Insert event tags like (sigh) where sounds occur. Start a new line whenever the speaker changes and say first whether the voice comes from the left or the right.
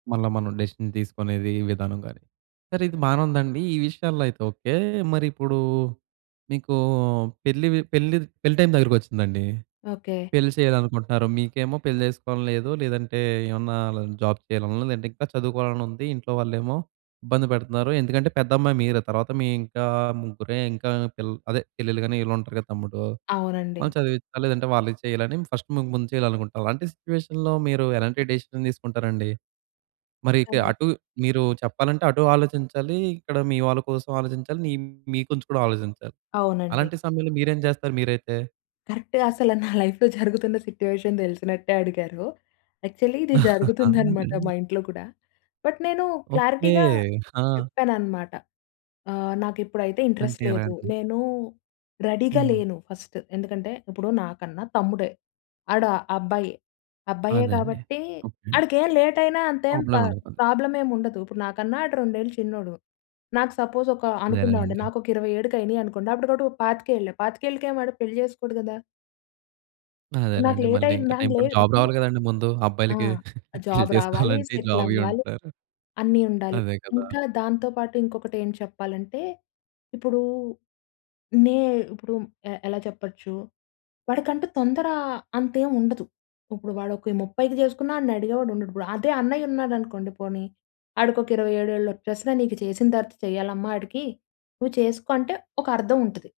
right: మళ్ళా మనం డెసిషన్ తీసుకునేది ఈ విధానం గాని. సరే ఇది బానే ఉందండి. ఈ విషయాల్లో అయితే ఓకే. మరిప్పుడు మీకు పెళ్లి వి పెళ్లి పెళ్లి టైం దగ్గరకొచ్చిందండి.
left: ఓకే.
right: పెళ్లి చెయ్యాలనుకుంటున్నారు. మీకేమో పెళ్లి చేసుకోవాలని లేదు. లేదంటే ఏమన్నా జాబ్ చేయాలనుంది. లేదంటే ఇంకా చదువుకోవాలనుంది. ఇంట్లో వాళ్ళేమో ఇబ్బంది పెడతున్నారు. ఎందుకంటే పెద్ద అమ్మాయి మీరే. తరవాత మీ ఇంకా ముగ్గురే ఇంకా పిల్ అదే చెల్లెళ్ళు గాని వీళ్ళుంటారు కదా! తమ్ముడు
left: అవునండి.
right: వాళ్ళను చదివించాలి. లేదంటే వాళ్ళకి చెయ్యాలని ఫస్ట్ మీకు ముందు చేయాలనుకుంటాం. అలాంటి సిట్యుయేషన్‌లో మీరు ఎలాంటి డెసిషన్ తీసుకుంటారండి? మరి ఇక
left: అవును.
right: అటు మీరు చెప్పాలంటే అటూ ఆలోచించాలి, ఇక్కడ మీ వాళ్ళ కోసం ఆలోచించాలి. నీ మీ గురించి కూడా ఆలోచించాలి.
left: అవునండి.
right: అలాంటి సమయంలో మీరేం చేస్తారు మీరైతే?
left: కరెక్ట్‌గా అసల నా లైఫ్‌లో జరుగుతున్న సిట్యుయేషన్ తెలిసినట్టే అడిగారు. యాక్చువల్లీ ఇది
right: (chuckles) అవునా
left: జరుగుతుందనమాట మా
right: అండి.
left: ఇంట్లో కూడా. బట్, నేను
right: ఓకే.
left: క్లారిటీగా
right: ఆ!
left: చెప్పాననమాట. ఆహ్, నాకిప్పుడైతే ఇంట్రెస్ట్
right: అంటే
left: లేదు.
right: ఎలాంటివి?
left: నేను రెడీగా
right: హ్మ్.
left: లేను ఫస్ట్. ఎందుకంటే ఇప్పుడు నాకన్నా తమ్ముడే. ఆడు అబ్బాయే. అబ్బాయే
right: అదండీ.
left: కాబట్టి
right: ఓకే అండి.
left: ఆడికేం లేట్ అయినా అంతే ప
right: ప్రాబ్లమే ఉండదు పోని.
left: ప్రాబ్లమేం ఉండదు. ఇప్పుడు నాకన్నా ఆడు 2 ఏళ్ళు చిన్నోడు. నాకు సపోజ్ ఒక అనుకుందామండి
right: అదేలేనండి.
left: నాకొక 27కి అయినియనుకోండి. అప్పటికి ఆడికి 25ఏళ్ళు పాతికేళ్ళకేం వాడు పెళ్లి చేసుకోడు కదా. ఇప్పుడు నాకు
right: అదేనండి.
left: లేట్
right: మళ్ళీ ఇంకా
left: అయిందని
right: టైం పడు
left: లేదు.
right: జాబ్
left: ఇప్పుడు
right: రావాలి గదండీ ముందు
left: ఆ!
right: అబ్బాయిలకి పెళ్లి
left: జాబ్ రావాలి,
right: చేసుకోవాలంటే,
left: సెటిల్
right: జాబ్ ఇయ్యీ
left: అవ్వాలి,
right: ఉంటారు.
left: అన్నీ ఉండాలి.
right: అదే కదా!
left: ఇంకా దాంతో పాటు ఇంకొకటి ఏం చెప్పాలంటే, ఇప్పుడు నే ఇప్పుడు ఎ ఎలా చెప్పచ్చు, వాడికంటూ తొందర అంతేముండదు. ఇప్పుడు వాడు ఒక 30కి చేసుకున్నా ఆడిని అడిగేవాడుండడు. ఇప్పుడు అదే అన్నయ్యున్నాడు అనుకోండి పోనీ, ఆడికి ఒక 27 ఏళ్ళు వచ్చేసినా నీకు చేసిన తరువాత చెయ్యాలమ్మా ఆడికి, నువ్వు చేసుకో అంటే ఒక అర్థం ఉంటది.